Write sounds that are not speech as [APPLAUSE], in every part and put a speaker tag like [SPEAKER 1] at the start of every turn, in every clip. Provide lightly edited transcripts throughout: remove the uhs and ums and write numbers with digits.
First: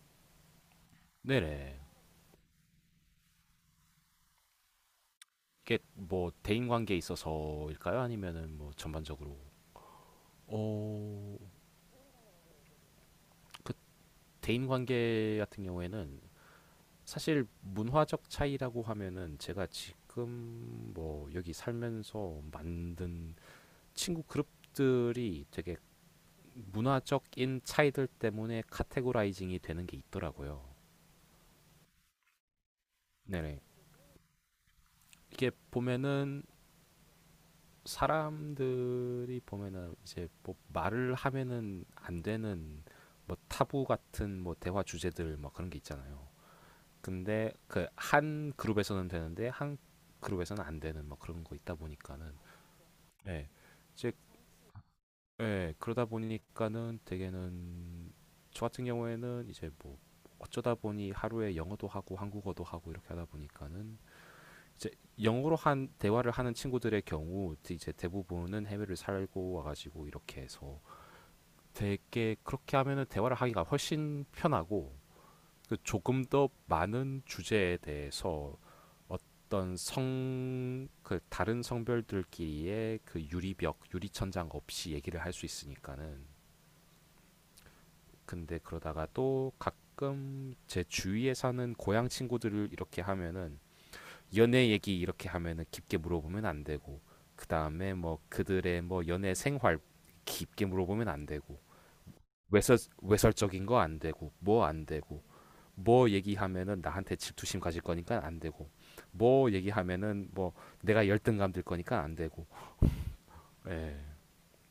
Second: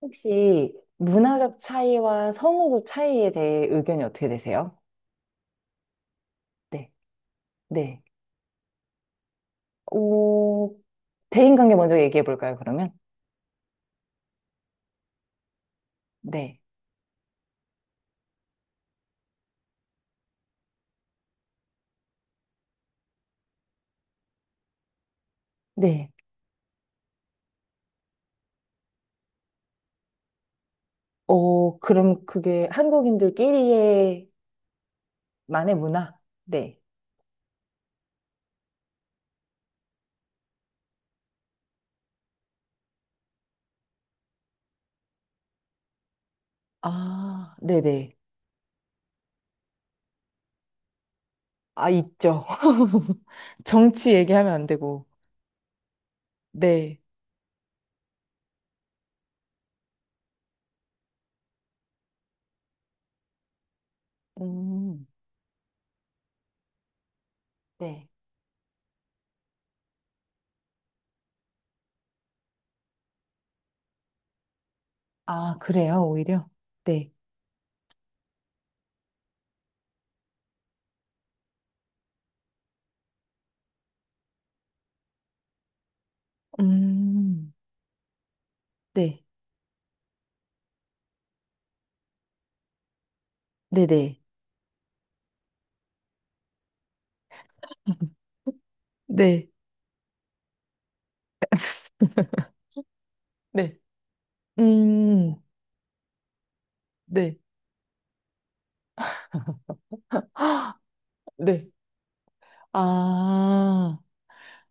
[SPEAKER 1] 혹시 문화적
[SPEAKER 2] 네네.
[SPEAKER 1] 차이와 선호도 차이에 대해 의견이 어떻게 되세요?
[SPEAKER 2] 이게 뭐 대인
[SPEAKER 1] 네.
[SPEAKER 2] 관계에 있어서일까요?
[SPEAKER 1] 네.
[SPEAKER 2] 아니면은 뭐 전반적으로.
[SPEAKER 1] 오,
[SPEAKER 2] 어,
[SPEAKER 1] 대인관계 먼저 얘기해 볼까요, 그러면?
[SPEAKER 2] 그 대인 관계 같은 경우에는
[SPEAKER 1] 네.
[SPEAKER 2] 사실 문화적 차이라고 하면은 제가 지금 뭐 여기 살면서 만든 친구 그룹들이 되게
[SPEAKER 1] 네.
[SPEAKER 2] 문화적인 차이들 때문에 카테고라이징이 되는 게 있더라고요.
[SPEAKER 1] 어, 그럼 그게
[SPEAKER 2] 네네.
[SPEAKER 1] 한국인들끼리의
[SPEAKER 2] 이게
[SPEAKER 1] 만의 문화?
[SPEAKER 2] 보면은
[SPEAKER 1] 네.
[SPEAKER 2] 사람들이 보면은 이제 뭐 말을 하면은 안 되는 뭐 타부 같은 뭐 대화 주제들 뭐 그런 게 있잖아요. 근데
[SPEAKER 1] 아,
[SPEAKER 2] 그
[SPEAKER 1] 네네.
[SPEAKER 2] 한 그룹에서는 되는데 한 그룹에서는 안 되는 뭐 그런 거 있다
[SPEAKER 1] 아,
[SPEAKER 2] 보니까는.
[SPEAKER 1] 있죠. [LAUGHS]
[SPEAKER 2] 예. 이제
[SPEAKER 1] 정치 얘기하면 안 되고.
[SPEAKER 2] 예, 그러다 보니까는
[SPEAKER 1] 네.
[SPEAKER 2] 되게는 저 같은 경우에는 이제 뭐 어쩌다 보니 하루에 영어도 하고 한국어도 하고 이렇게 하다 보니까는 이제
[SPEAKER 1] 음,
[SPEAKER 2] 영어로 한 대화를 하는 친구들의 경우 이제
[SPEAKER 1] 네.
[SPEAKER 2] 대부분은 해외를 살고 와가지고 이렇게 해서 되게 그렇게 하면은 대화를 하기가 훨씬 편하고
[SPEAKER 1] 아,
[SPEAKER 2] 그
[SPEAKER 1] 그래요,
[SPEAKER 2] 조금
[SPEAKER 1] 오히려?
[SPEAKER 2] 더
[SPEAKER 1] 네.
[SPEAKER 2] 많은 주제에 대해서 어떤 성 그 다른 성별들끼리의 그 유리벽, 유리천장 없이 얘기를 할 수 있으니까는.
[SPEAKER 1] 음,
[SPEAKER 2] 근데 그러다가
[SPEAKER 1] 네.
[SPEAKER 2] 또 가끔 제 주위에 사는 고향 친구들을 이렇게 하면은
[SPEAKER 1] 네네.
[SPEAKER 2] 연애 얘기 이렇게 하면은 깊게 물어보면 안 되고 그다음에
[SPEAKER 1] [LAUGHS]
[SPEAKER 2] 뭐 그들의 뭐 연애
[SPEAKER 1] 네.
[SPEAKER 2] 생활 깊게 물어보면 안 되고 외설 외설적인
[SPEAKER 1] 네.
[SPEAKER 2] 거 안 되고 뭐 안 되고
[SPEAKER 1] 음,
[SPEAKER 2] 뭐 얘기하면은 나한테
[SPEAKER 1] 네.
[SPEAKER 2] 질투심 가질 거니까 안 되고 뭐 얘기하면은
[SPEAKER 1] [GASPS]
[SPEAKER 2] 뭐
[SPEAKER 1] 아,
[SPEAKER 2] 내가 열등감 들
[SPEAKER 1] 네.
[SPEAKER 2] 거니까 안 되고.
[SPEAKER 1] 아,
[SPEAKER 2] 예.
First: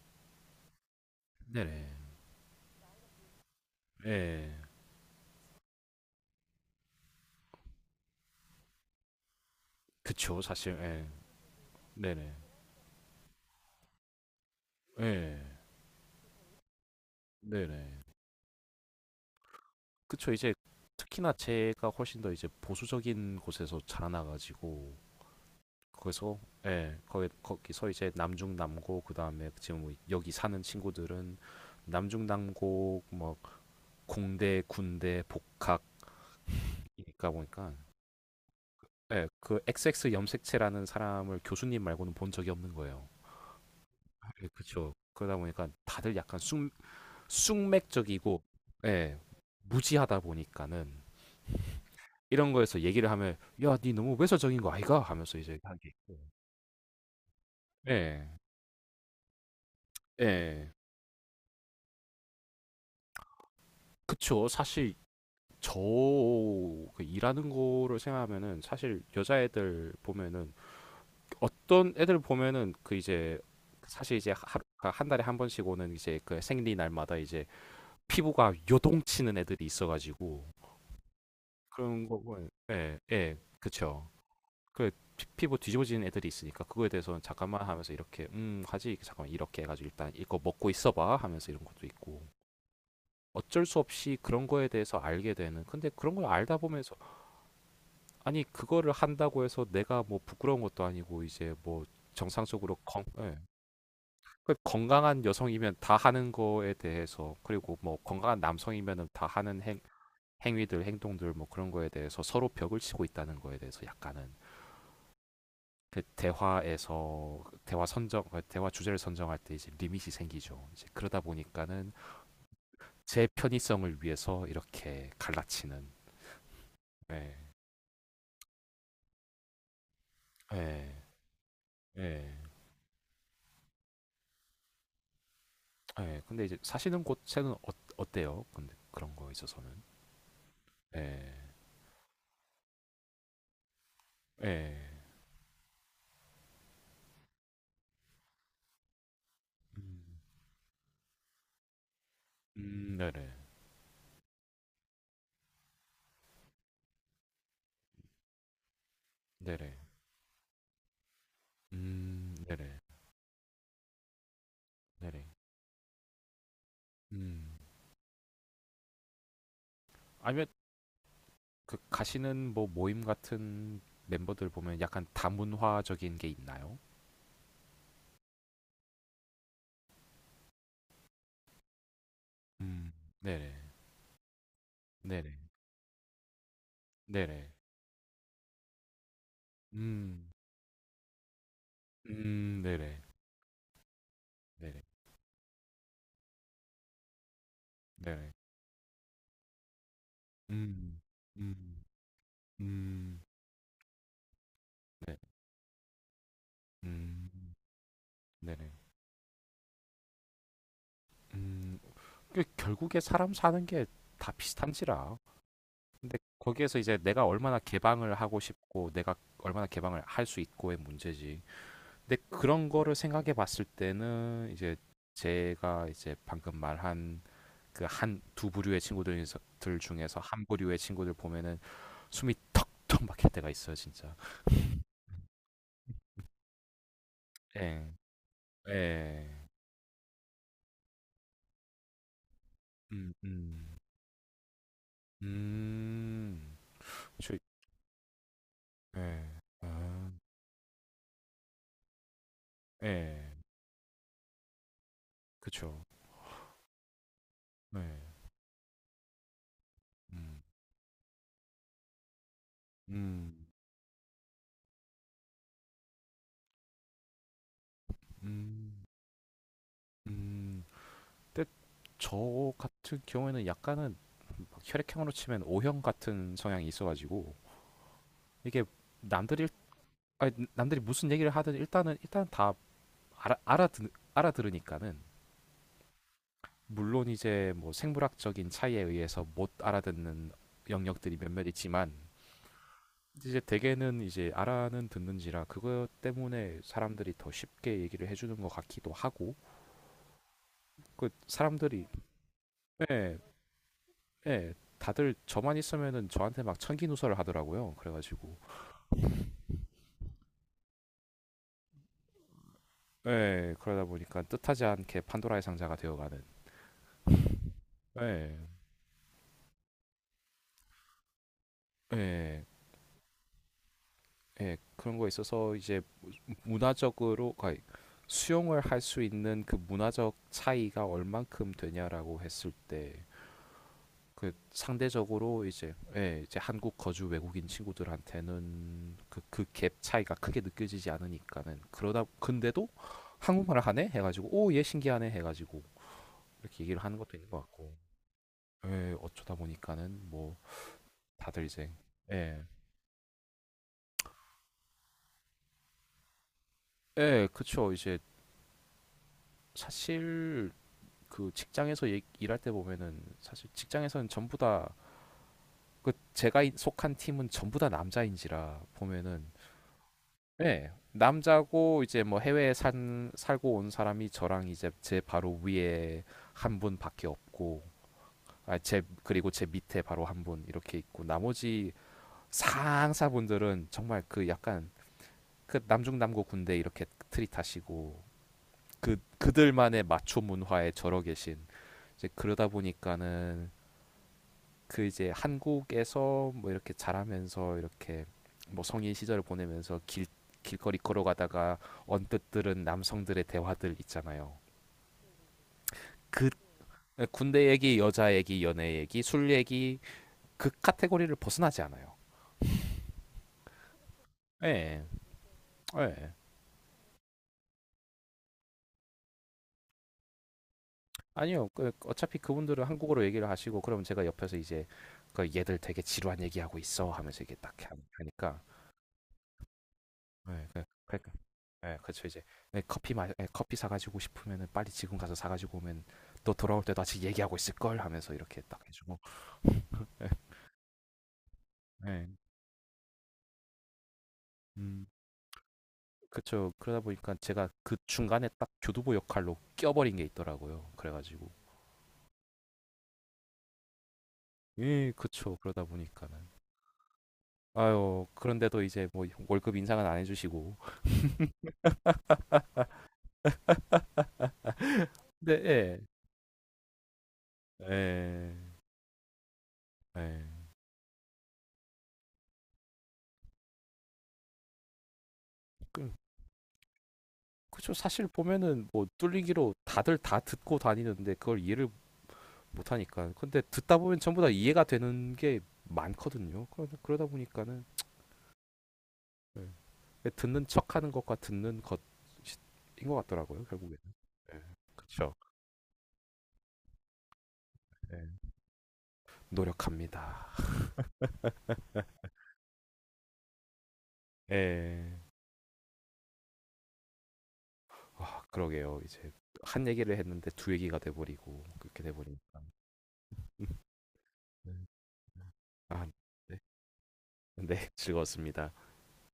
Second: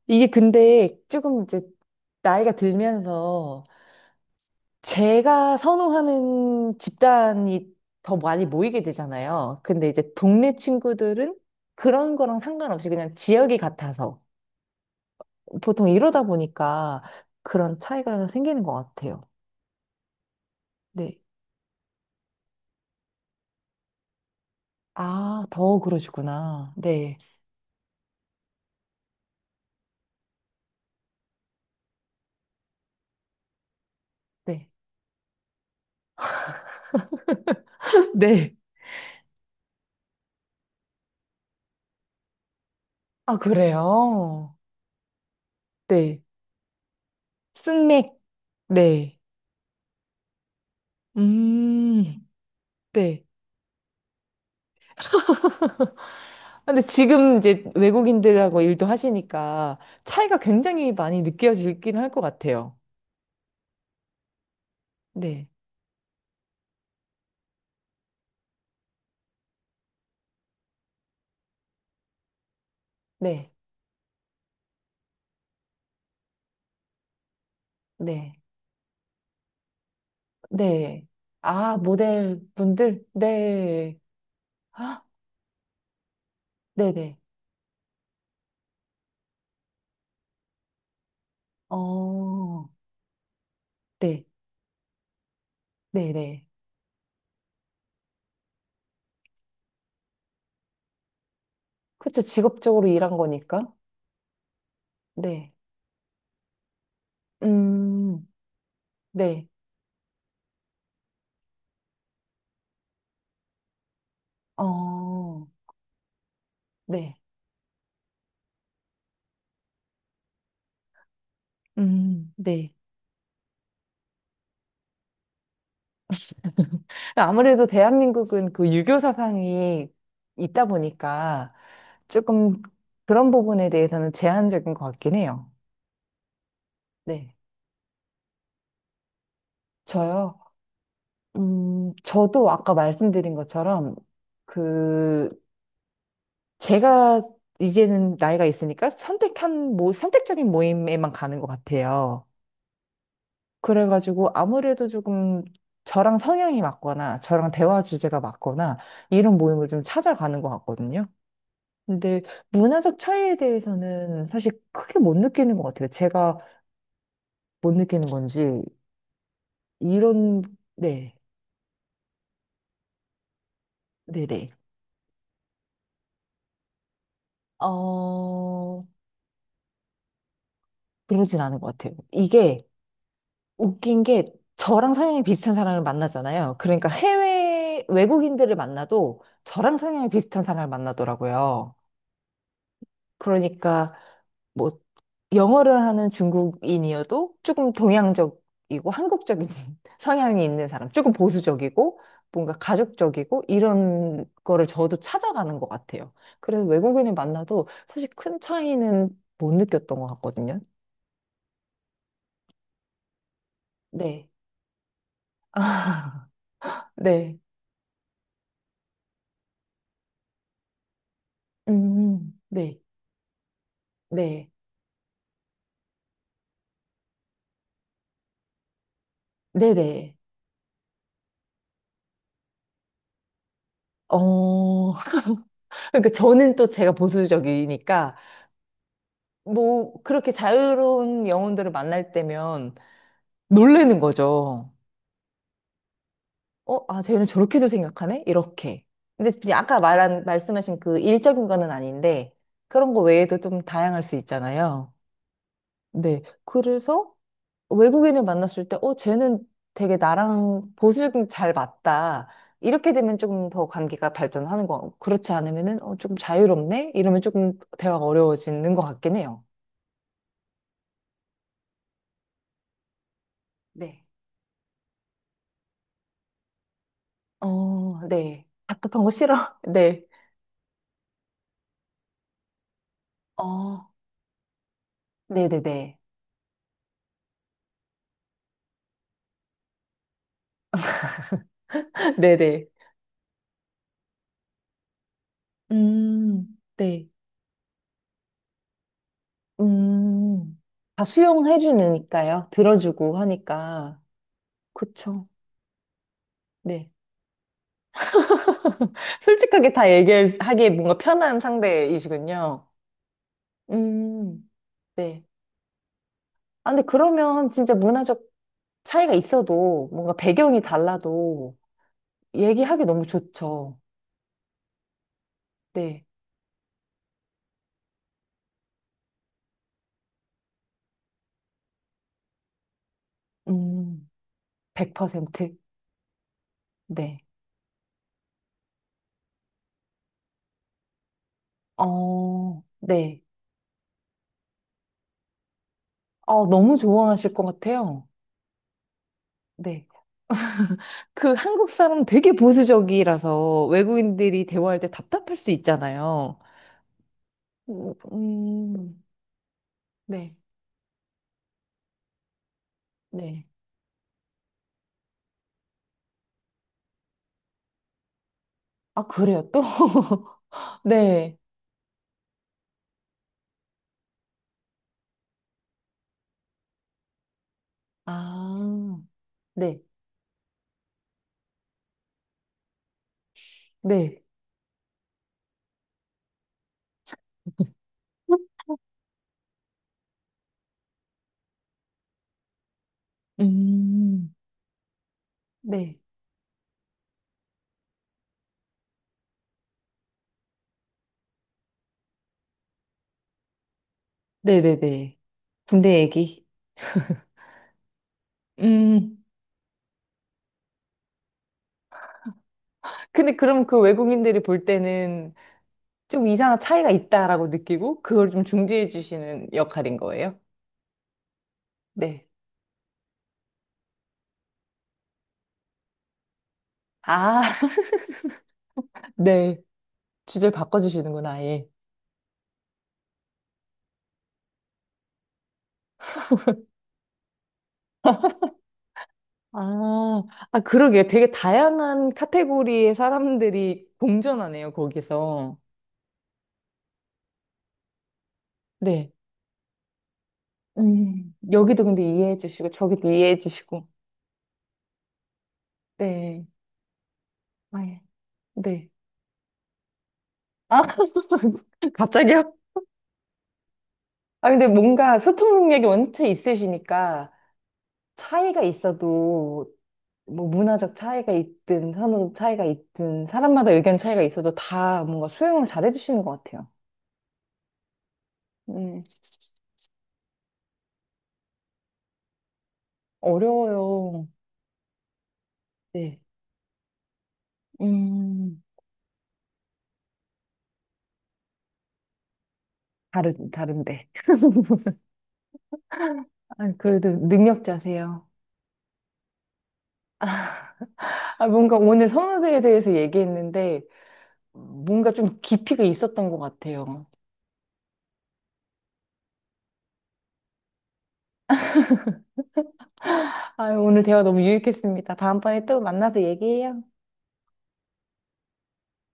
[SPEAKER 1] 이게 근데 조금 이제
[SPEAKER 2] 네네.
[SPEAKER 1] 나이가 들면서
[SPEAKER 2] 예.
[SPEAKER 1] 제가 선호하는 집단이 더 많이 모이게 되잖아요. 근데 이제
[SPEAKER 2] 그쵸.
[SPEAKER 1] 동네
[SPEAKER 2] 사실 예.
[SPEAKER 1] 친구들은 그런
[SPEAKER 2] 네네.
[SPEAKER 1] 거랑 상관없이 그냥 지역이 같아서
[SPEAKER 2] 예.
[SPEAKER 1] 보통 이러다 보니까 그런
[SPEAKER 2] 네네.
[SPEAKER 1] 차이가 생기는 것 같아요.
[SPEAKER 2] 그쵸. 이제
[SPEAKER 1] 네.
[SPEAKER 2] 특히나 제가 훨씬 더 이제 보수적인 곳에서 자라나가지고
[SPEAKER 1] 아, 더
[SPEAKER 2] 거기서
[SPEAKER 1] 그러시구나.
[SPEAKER 2] 예,
[SPEAKER 1] 네.
[SPEAKER 2] 거기서 이제 남중남고 그 다음에 지금 뭐 여기 사는 친구들은 남중남고 뭐 공대,
[SPEAKER 1] 네.
[SPEAKER 2] 군대, 복학이니까 보니까
[SPEAKER 1] [LAUGHS] 네.
[SPEAKER 2] 예, 그 XX 염색체라는 사람을 교수님 말고는 본 적이 없는 거예요.
[SPEAKER 1] 아,
[SPEAKER 2] 예,
[SPEAKER 1] 그래요?
[SPEAKER 2] 그렇죠. 그러다 보니까 다들
[SPEAKER 1] 네.
[SPEAKER 2] 약간 쑥,
[SPEAKER 1] 스낵.
[SPEAKER 2] 쑥맥적이고
[SPEAKER 1] 네.
[SPEAKER 2] 예, 무지하다 보니까는
[SPEAKER 1] 음,
[SPEAKER 2] 이런 거에서 얘기를
[SPEAKER 1] 네.
[SPEAKER 2] 하면 야, 니 너무 외설적인 거 아이가? 하면서 이제 한 게 있고.
[SPEAKER 1] 근데 지금 이제
[SPEAKER 2] 예.
[SPEAKER 1] 외국인들하고 일도 하시니까 차이가
[SPEAKER 2] 예.
[SPEAKER 1] 굉장히 많이 느껴지긴 할 것 같아요.
[SPEAKER 2] 그쵸. 사실
[SPEAKER 1] 네.
[SPEAKER 2] 저그 일하는 거를 생각하면은 사실 여자애들 보면은 어떤 애들 보면은 그 이제
[SPEAKER 1] 네,
[SPEAKER 2] 사실 이제 하루 한 달에 한 번씩 오는 이제 그 생리 날마다 이제
[SPEAKER 1] 네,
[SPEAKER 2] 피부가 요동치는 애들이 있어가지고
[SPEAKER 1] 네. 아,
[SPEAKER 2] 그런 거
[SPEAKER 1] 모델
[SPEAKER 2] 보면 예,
[SPEAKER 1] 분들?
[SPEAKER 2] 예,
[SPEAKER 1] 네.
[SPEAKER 2] 그쵸.
[SPEAKER 1] [GASPS]
[SPEAKER 2] 그
[SPEAKER 1] 아,
[SPEAKER 2] 피부 뒤집어지는 애들이 있으니까 그거에
[SPEAKER 1] 네네.
[SPEAKER 2] 대해서는 잠깐만 하면서 이렇게 하지 잠깐만 이렇게 해가지고 일단 이거 먹고 있어봐 하면서 이런 것도 있고
[SPEAKER 1] 어,
[SPEAKER 2] 어쩔 수 없이
[SPEAKER 1] 네,
[SPEAKER 2] 그런 거에 대해서 알게 되는 근데 그런 걸
[SPEAKER 1] 네네.
[SPEAKER 2] 알다 보면서 아니 그거를 한다고 해서 내가 뭐 부끄러운 것도 아니고 이제 뭐
[SPEAKER 1] 그쵸,
[SPEAKER 2] 정상적으로
[SPEAKER 1] 직업적으로
[SPEAKER 2] 건,
[SPEAKER 1] 일한
[SPEAKER 2] 예,
[SPEAKER 1] 거니까.
[SPEAKER 2] 그 건강한
[SPEAKER 1] 네.
[SPEAKER 2] 여성이면 다 하는 거에 대해서 그리고 뭐
[SPEAKER 1] 음,
[SPEAKER 2] 건강한 남성이면은 다
[SPEAKER 1] 네.
[SPEAKER 2] 하는 행, 행위들 행동들 뭐 그런 거에 대해서 서로 벽을 치고 있다는 거에 대해서 약간은
[SPEAKER 1] 어,
[SPEAKER 2] 그
[SPEAKER 1] 네,
[SPEAKER 2] 대화에서 대화 선정 그 대화 주제를 선정할 때 이제 리밋이 생기죠. 이제 그러다 보니까는
[SPEAKER 1] 네.
[SPEAKER 2] 제 편의성을 위해서 이렇게 갈라치는. 예.
[SPEAKER 1] 아무래도 대한민국은 그 유교 사상이 있다
[SPEAKER 2] 예.
[SPEAKER 1] 보니까
[SPEAKER 2] 예.
[SPEAKER 1] 조금 그런 부분에 대해서는 제한적인 것 같긴 해요.
[SPEAKER 2] 예. 근데 이제 사시는
[SPEAKER 1] 네,
[SPEAKER 2] 곳에는 어, 어때요? 근데 그런 거에 있어서는.
[SPEAKER 1] 저요.
[SPEAKER 2] 예.
[SPEAKER 1] 저도 아까 말씀드린 것처럼
[SPEAKER 2] 예.
[SPEAKER 1] 그 제가 이제는 나이가 있으니까 선택한 모
[SPEAKER 2] 음,
[SPEAKER 1] 선택적인 모임에만 가는 것 같아요.
[SPEAKER 2] 네네.
[SPEAKER 1] 그래가지고 아무래도 조금 저랑 성향이 맞거나 저랑 대화 주제가 맞거나 이런 모임을
[SPEAKER 2] 네네.
[SPEAKER 1] 좀 찾아가는 것 같거든요. 근데
[SPEAKER 2] 네네.
[SPEAKER 1] 문화적 차이에 대해서는 사실 크게 못
[SPEAKER 2] 네네.
[SPEAKER 1] 느끼는 것 같아요. 제가
[SPEAKER 2] 음.
[SPEAKER 1] 못 느끼는 건지, 이런,
[SPEAKER 2] 아니면
[SPEAKER 1] 네,
[SPEAKER 2] 가시는 뭐 모임 같은 멤버들
[SPEAKER 1] 네네.
[SPEAKER 2] 보면 약간 다문화적인 게 있나요?
[SPEAKER 1] 어, 그러진 않은 것 같아요. 이게
[SPEAKER 2] 음. 네네.
[SPEAKER 1] 웃긴 게 저랑 성향이
[SPEAKER 2] 네네.
[SPEAKER 1] 비슷한 사람을 만나잖아요. 그러니까
[SPEAKER 2] 네네.
[SPEAKER 1] 해외 외국인들을 만나도 저랑 성향이
[SPEAKER 2] 음.
[SPEAKER 1] 비슷한 사람을 만나더라고요.
[SPEAKER 2] 네네.
[SPEAKER 1] 그러니까 뭐
[SPEAKER 2] 네네.
[SPEAKER 1] 영어를 하는 중국인이어도 조금
[SPEAKER 2] 네네.
[SPEAKER 1] 동양적이고 한국적인 [LAUGHS] 성향이 있는 사람,
[SPEAKER 2] 음.
[SPEAKER 1] 조금
[SPEAKER 2] 음.
[SPEAKER 1] 보수적이고 뭔가
[SPEAKER 2] 음.
[SPEAKER 1] 가족적이고 이런 거를 저도
[SPEAKER 2] 네.
[SPEAKER 1] 찾아가는 것 같아요. 그래서 외국인을
[SPEAKER 2] 음.
[SPEAKER 1] 만나도 사실 큰
[SPEAKER 2] 네네.
[SPEAKER 1] 차이는 못 느꼈던 것 같거든요.
[SPEAKER 2] 음. 그 결국에 사람 사는 게
[SPEAKER 1] 네.
[SPEAKER 2] 다 비슷한지라. 근데
[SPEAKER 1] 아,
[SPEAKER 2] 거기에서
[SPEAKER 1] [LAUGHS]
[SPEAKER 2] 이제 내가
[SPEAKER 1] 네.
[SPEAKER 2] 얼마나 개방을 하고 싶고 내가 얼마나 개방을 할 수 있고의 문제지. 근데 그런
[SPEAKER 1] 네.
[SPEAKER 2] 거를 생각해 봤을
[SPEAKER 1] 네.
[SPEAKER 2] 때는 이제 제가 이제 방금 말한 그 한 두 부류의 친구들
[SPEAKER 1] 네네.
[SPEAKER 2] 중에서- 한 부류의 친구들 보면은 숨이 턱턱 막힐 때가 있어요, 진짜.
[SPEAKER 1] 어. [LAUGHS] 그러니까 저는 또 제가
[SPEAKER 2] 예.
[SPEAKER 1] 보수적이니까
[SPEAKER 2] 예.
[SPEAKER 1] 뭐, 그렇게 자유로운 영혼들을 만날 때면
[SPEAKER 2] 음, 음.
[SPEAKER 1] 놀래는 거죠.
[SPEAKER 2] 음.
[SPEAKER 1] 어, 아, 쟤는
[SPEAKER 2] 그쵸.
[SPEAKER 1] 저렇게도 생각하네? 이렇게. 근데
[SPEAKER 2] 예.
[SPEAKER 1] 이제 아까
[SPEAKER 2] 아.
[SPEAKER 1] 말한, 말씀하신 그 일적인 거는 아닌데, 그런 거
[SPEAKER 2] 예.
[SPEAKER 1] 외에도 좀 다양할 수 있잖아요.
[SPEAKER 2] 그쵸.
[SPEAKER 1] 네. 그래서
[SPEAKER 2] 네,
[SPEAKER 1] 외국인을 만났을 때, 어, 쟤는 되게
[SPEAKER 2] 음.
[SPEAKER 1] 나랑 보수적인 잘 맞다. 이렇게 되면
[SPEAKER 2] 음.
[SPEAKER 1] 조금 더 관계가 발전하는 거, 같고, 그렇지 않으면은, 어, 조금 자유롭네? 이러면 조금 대화가 어려워지는
[SPEAKER 2] 음.
[SPEAKER 1] 것 같긴 해요.
[SPEAKER 2] 음. 근데 저 같은 경우에는 약간은
[SPEAKER 1] 네.
[SPEAKER 2] 혈액형으로 치면 O형 같은 성향이 있어가지고
[SPEAKER 1] 어, 네.
[SPEAKER 2] 이게
[SPEAKER 1] 답답한 거 싫어.
[SPEAKER 2] 남들이
[SPEAKER 1] [LAUGHS] 네.
[SPEAKER 2] 아니, 남들이 무슨 얘기를 하든 일단은 일단 다 알아
[SPEAKER 1] 어,
[SPEAKER 2] 알아듣 알아들으니까는
[SPEAKER 1] 네네네.
[SPEAKER 2] 물론 이제 뭐 생물학적인 차이에 의해서 못 알아듣는 영역들이 몇몇
[SPEAKER 1] [LAUGHS]
[SPEAKER 2] 있지만
[SPEAKER 1] 네네.
[SPEAKER 2] 이제 대개는 이제 알아는 듣는지라 그것 때문에
[SPEAKER 1] 네.
[SPEAKER 2] 사람들이 더 쉽게 얘기를 해주는 것 같기도 하고
[SPEAKER 1] 음, 다
[SPEAKER 2] 그
[SPEAKER 1] 수용해
[SPEAKER 2] 사람들이
[SPEAKER 1] 주니까요. 들어주고
[SPEAKER 2] 예,
[SPEAKER 1] 하니까.
[SPEAKER 2] 예, 다들
[SPEAKER 1] 그쵸.
[SPEAKER 2] 저만 있으면은 저한테 막
[SPEAKER 1] 네.
[SPEAKER 2] 천기누설을 하더라고요. 그래가지고
[SPEAKER 1] [LAUGHS] 솔직하게 다 얘기하기에 뭔가 편한 상대이시군요.
[SPEAKER 2] 예, 그러다 보니까
[SPEAKER 1] 음,
[SPEAKER 2] 뜻하지 않게
[SPEAKER 1] 네.
[SPEAKER 2] 판도라의 상자가 되어가는.
[SPEAKER 1] 아, 근데 그러면 진짜 문화적
[SPEAKER 2] 예,
[SPEAKER 1] 차이가 있어도 뭔가 배경이 달라도
[SPEAKER 2] 예,
[SPEAKER 1] 얘기하기 너무 좋죠.
[SPEAKER 2] 예, 그런 거에 있어서 이제
[SPEAKER 1] 네.
[SPEAKER 2] 문화적으로 거의 수용을 할 수 있는 그 문화적 차이가 얼만큼 되냐라고 했을 때,
[SPEAKER 1] 음,
[SPEAKER 2] 그 상대적으로
[SPEAKER 1] 100%.
[SPEAKER 2] 이제 예, 이제 한국 거주
[SPEAKER 1] 네.
[SPEAKER 2] 외국인 친구들한테는 그 그 갭 차이가 크게 느껴지지 않으니까는 그러다
[SPEAKER 1] 어,
[SPEAKER 2] 근데도
[SPEAKER 1] 네.
[SPEAKER 2] 한국말을 하네 해가지고 오 얘 신기하네 해가지고
[SPEAKER 1] 어,
[SPEAKER 2] 이렇게
[SPEAKER 1] 너무
[SPEAKER 2] 얘기를 하는 것도 있는
[SPEAKER 1] 좋아하실
[SPEAKER 2] 것
[SPEAKER 1] 것
[SPEAKER 2] 같고
[SPEAKER 1] 같아요.
[SPEAKER 2] 예, 어쩌다
[SPEAKER 1] 네.
[SPEAKER 2] 보니까는 뭐
[SPEAKER 1] 그
[SPEAKER 2] 다들
[SPEAKER 1] 한국
[SPEAKER 2] 이제
[SPEAKER 1] 사람 되게
[SPEAKER 2] 예.
[SPEAKER 1] 보수적이라서 외국인들이 대화할 때 답답할 수 있잖아요.
[SPEAKER 2] 예, 그쵸.
[SPEAKER 1] 음,
[SPEAKER 2] 이제
[SPEAKER 1] 음, 네,
[SPEAKER 2] 사실 그 직장에서 일할 때 보면은
[SPEAKER 1] 네.
[SPEAKER 2] 사실 직장에서는 전부 다 그 제가 속한 팀은 전부 다 남자인지라
[SPEAKER 1] 아,
[SPEAKER 2] 보면은
[SPEAKER 1] 그래요, 또? [LAUGHS]
[SPEAKER 2] 예,
[SPEAKER 1] 네.
[SPEAKER 2] 남자고 이제 뭐 해외에 산 살고 온 사람이 저랑 이제 제 바로 위에 한 분밖에 없고 아, 제
[SPEAKER 1] 아,
[SPEAKER 2] 그리고 제
[SPEAKER 1] 네,
[SPEAKER 2] 밑에 바로 한 분 이렇게 있고 나머지 상사분들은 정말
[SPEAKER 1] 네.
[SPEAKER 2] 그 약간 그 남중남고 군대 이렇게 트릿하시고 그 그들만의 마초 문화에 절어 계신 이제 그러다 보니까는
[SPEAKER 1] 음,
[SPEAKER 2] 그 이제
[SPEAKER 1] 네.
[SPEAKER 2] 한국에서 뭐 이렇게 자라면서 이렇게 뭐 성인 시절을 보내면서 길 길거리 걸어가다가 언뜻 들은 남성들의 대화들 있잖아요.
[SPEAKER 1] 네네네. 군대
[SPEAKER 2] 그
[SPEAKER 1] 얘기.
[SPEAKER 2] 군대 얘기, 여자 얘기, 연애 얘기,
[SPEAKER 1] 음.
[SPEAKER 2] 술 얘기 그 카테고리를 벗어나지 않아요.
[SPEAKER 1] 근데 그럼 그 외국인들이 볼
[SPEAKER 2] 예,
[SPEAKER 1] 때는
[SPEAKER 2] 예.
[SPEAKER 1] 좀 이상한 차이가 있다라고 느끼고 그걸 좀 중재해 주시는 역할인 거예요?
[SPEAKER 2] 아니요. 어차피
[SPEAKER 1] 네.
[SPEAKER 2] 그분들은 한국어로 얘기를 하시고 그러면 제가 옆에서 이제 그 얘들 되게 지루한 얘기하고 있어 하면서 이게
[SPEAKER 1] 아,
[SPEAKER 2] 딱
[SPEAKER 1] [LAUGHS]
[SPEAKER 2] 하니까
[SPEAKER 1] 네.
[SPEAKER 2] 네,
[SPEAKER 1] 주제를
[SPEAKER 2] 그러니까.
[SPEAKER 1] 바꿔주시는구나, 아예.
[SPEAKER 2] 예 그렇죠 이제. 네, 커피 마, 예, 커피 사가지고 싶으면은 빨리 지금 가서 사가지고 오면 또 돌아올 때도 아직 얘기하고 있을 걸 하면서 이렇게 딱 해주고. 예
[SPEAKER 1] 아, 아, 그러게. 되게
[SPEAKER 2] 예,
[SPEAKER 1] 다양한 카테고리의 사람들이 공존하네요,
[SPEAKER 2] 음,
[SPEAKER 1] 거기서.
[SPEAKER 2] 그렇죠. 그러다 보니까 제가 그 중간에 딱 교두보
[SPEAKER 1] 네.
[SPEAKER 2] 역할로 껴버린 게 있더라고요. 그래가지고.
[SPEAKER 1] 여기도 근데 이해해 주시고, 저기도 이해해 주시고.
[SPEAKER 2] 예, 그쵸. 그러다 보니까는.
[SPEAKER 1] 네. 아, 예.
[SPEAKER 2] 아유, 그런데도 이제
[SPEAKER 1] 네.
[SPEAKER 2] 뭐 월급 인상은 안 해주시고.
[SPEAKER 1] 아, [LAUGHS] 갑자기요? 아, 근데 뭔가
[SPEAKER 2] 네,
[SPEAKER 1] 소통
[SPEAKER 2] 예.
[SPEAKER 1] 능력이 원체 있으시니까
[SPEAKER 2] 예,
[SPEAKER 1] 차이가 있어도
[SPEAKER 2] 예.
[SPEAKER 1] 뭐 문화적 차이가 있든 선호 차이가 있든 사람마다 의견 차이가 있어도 다 뭔가 수용을 잘해
[SPEAKER 2] 그,
[SPEAKER 1] 주시는 것 같아요.
[SPEAKER 2] 그쵸. 사실 보면은 뭐
[SPEAKER 1] 음,
[SPEAKER 2] 뚫리기로 다들 다 듣고 다니는데 그걸 이해를 못하니까. 근데 듣다 보면 전부
[SPEAKER 1] 어려워요.
[SPEAKER 2] 다 이해가 되는 게
[SPEAKER 1] 네.
[SPEAKER 2] 많거든요. 그러다 보니까는
[SPEAKER 1] 음,
[SPEAKER 2] 네. 듣는 척하는 것과 듣는 것인 것 같더라고요.
[SPEAKER 1] 다른,
[SPEAKER 2] 결국에는.
[SPEAKER 1] 다른데.
[SPEAKER 2] 네,
[SPEAKER 1] [LAUGHS]
[SPEAKER 2] 그렇죠.
[SPEAKER 1] 아, 그래도 능력자세요.
[SPEAKER 2] 노력합니다.
[SPEAKER 1] 아, 뭔가 오늘 선호도에 대해서 얘기했는데,
[SPEAKER 2] 예.
[SPEAKER 1] 뭔가 좀 깊이가 있었던 것 같아요.
[SPEAKER 2] 와, 그러게요. 이제 한 얘기를 했는데 두 얘기가 돼버리고 그렇게 돼버린. [LAUGHS]
[SPEAKER 1] 아, 오늘 대화 너무
[SPEAKER 2] 네.
[SPEAKER 1] 유익했습니다. 다음번에 또
[SPEAKER 2] 아,
[SPEAKER 1] 만나서
[SPEAKER 2] 네.
[SPEAKER 1] 얘기해요.
[SPEAKER 2] 네, 즐거웠습니다.